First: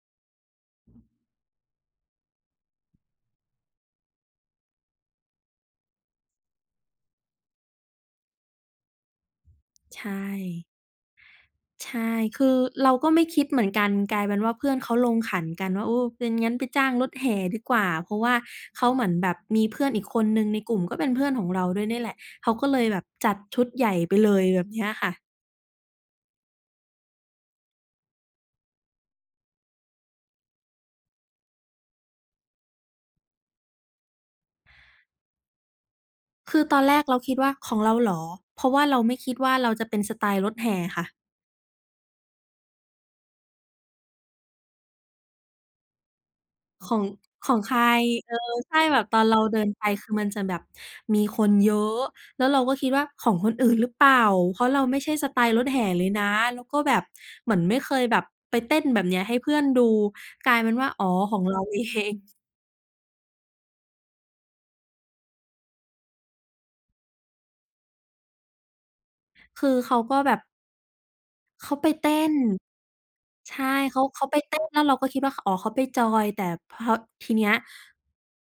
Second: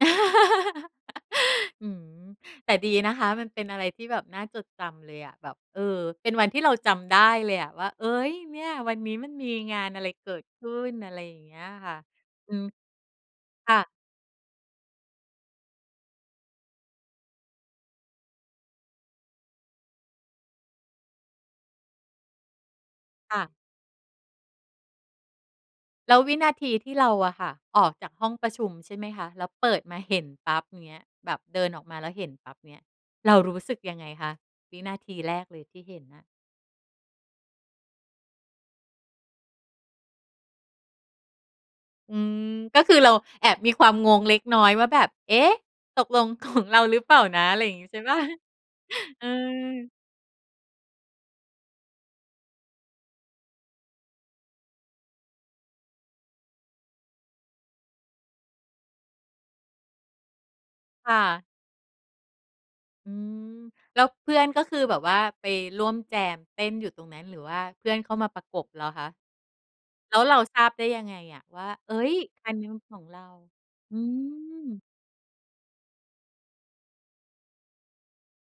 อืม แต่ดีนะคะ มันเป็นอะไรที่แบบน่าจดจำเลยอะ แบบ เออ เป็นวันที่เราจำได้เลยอะ ว่า เฮ้ย เนี่ย วันนี้มันมีงานใอชะไรเกิดข่ ึ้น อะไรอย่างเงี้ยใคช่ะ ่ คือือม เราก็ไม่คิดเหมือคน่กัน ะ กลายเป็นว่าเพื่อนเขาลงขันกันว่า โอ้ งั้น งั้นไปจ้างรถแห่ดีกว่า เพราะว่าเขาเหมือนแบบมีเพื่อนอีกคนหนึ่งในกลุ่มก็เป็นเพื่อนของเราด้วยเนี่ยแหละ เขาก็เลยแบบจัคด่ะ ชุดใหญ่ไปเลยแบบเนี้ยค่ะ แล้ววินาทีที่เราอะค่ะ ออกจากห้องประชุม ใช่ไหมคะ แล้วเปิดมาเห็นปั๊บอย่างเงี้ย แบบเดินออกมาแล้วเห็นปั๊บเงี้ย เรารู้สึกยังไงคะ? วินาทีแรกเลยที่เห็นน่ะ คือตอนแรกเราคิดว่าของเราเหรอ เพราะว่าเราไม่คิดว่าเราจะเป็นสไตล์รถแห่ค่ะ อืม ก็คือเราแอบมีความงงเล็กน้อยว่าแบบ เอ๊ะ ตกลง ของ เราขหรอือง เปล่านะ ขออะไงรอใย่คางร งี้ ใช่ เปล่า? เออ ใช่ แบบตออืนเราเดินไปอ คือมันจะแบบมีคนเยอะ แล้วเราก็คิดว่าของคนอื่นหรือเปล่า เพราะเราไม่ใช่สไตล์รถแห่เลยนะ แล้วก็แบบเหมือนไม่เคยแบบไปเต้นแบบเนี้ยให้เพื่อนดู กลายเป็นว่า อ๋อ ค่ขอะ งเราเอง อืม แล้วเพื่อนก็คือแบบว่า ไปร่วมแจมเต้นอยู่ตรงนั้น หรือว่าเพื่อนเข้ามาประกบเหรอคะ คือเขากแล็้วแบเราบ ทราบได้ยังไงอะ? ว่เา ขาไปเฮ้เตย ้น อันนั้นของเรา ใช่ เอขืา เขาไปเต้น แล้ม วเราก็คิดว่า อ๋อ เขาไปจอย แต่พอทีเนี้ย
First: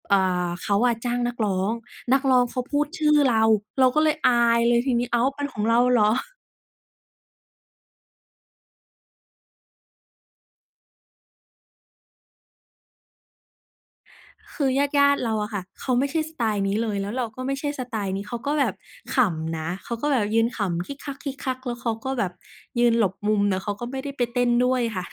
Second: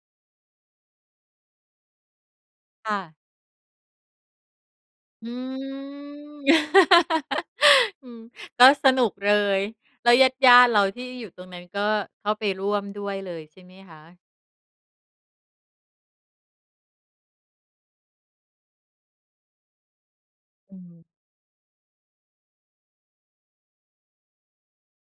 อ่า เขาจ้างนักร้อง นักร้องเขาพูดค่ชื่อะ เรา เราก็เลยอายเลยทีนี้ อ้าอว ืเป็นของเราเหรอ ม อืม ก็สนุกเลย แล้วญาติ ๆ เราที่อยู่ตรงนั้นก็เข้าไปร่วมด้วยเลยใช่ไหมคะ? คือญาติ ๆ เราอะค่ะ เขาไม่ใช่สไตล์นี้เลย แล้วเราก็ไม่ใช่สไตล์นี้ เขาก็แบบขำนะ เขาก็แบบยืนขอืำคิม กคัก ๆ แล้วเขาก็แบบยืนหลบมุม แล้วเขาก็ไม่ได้ไป เต้นด้วยค่ะ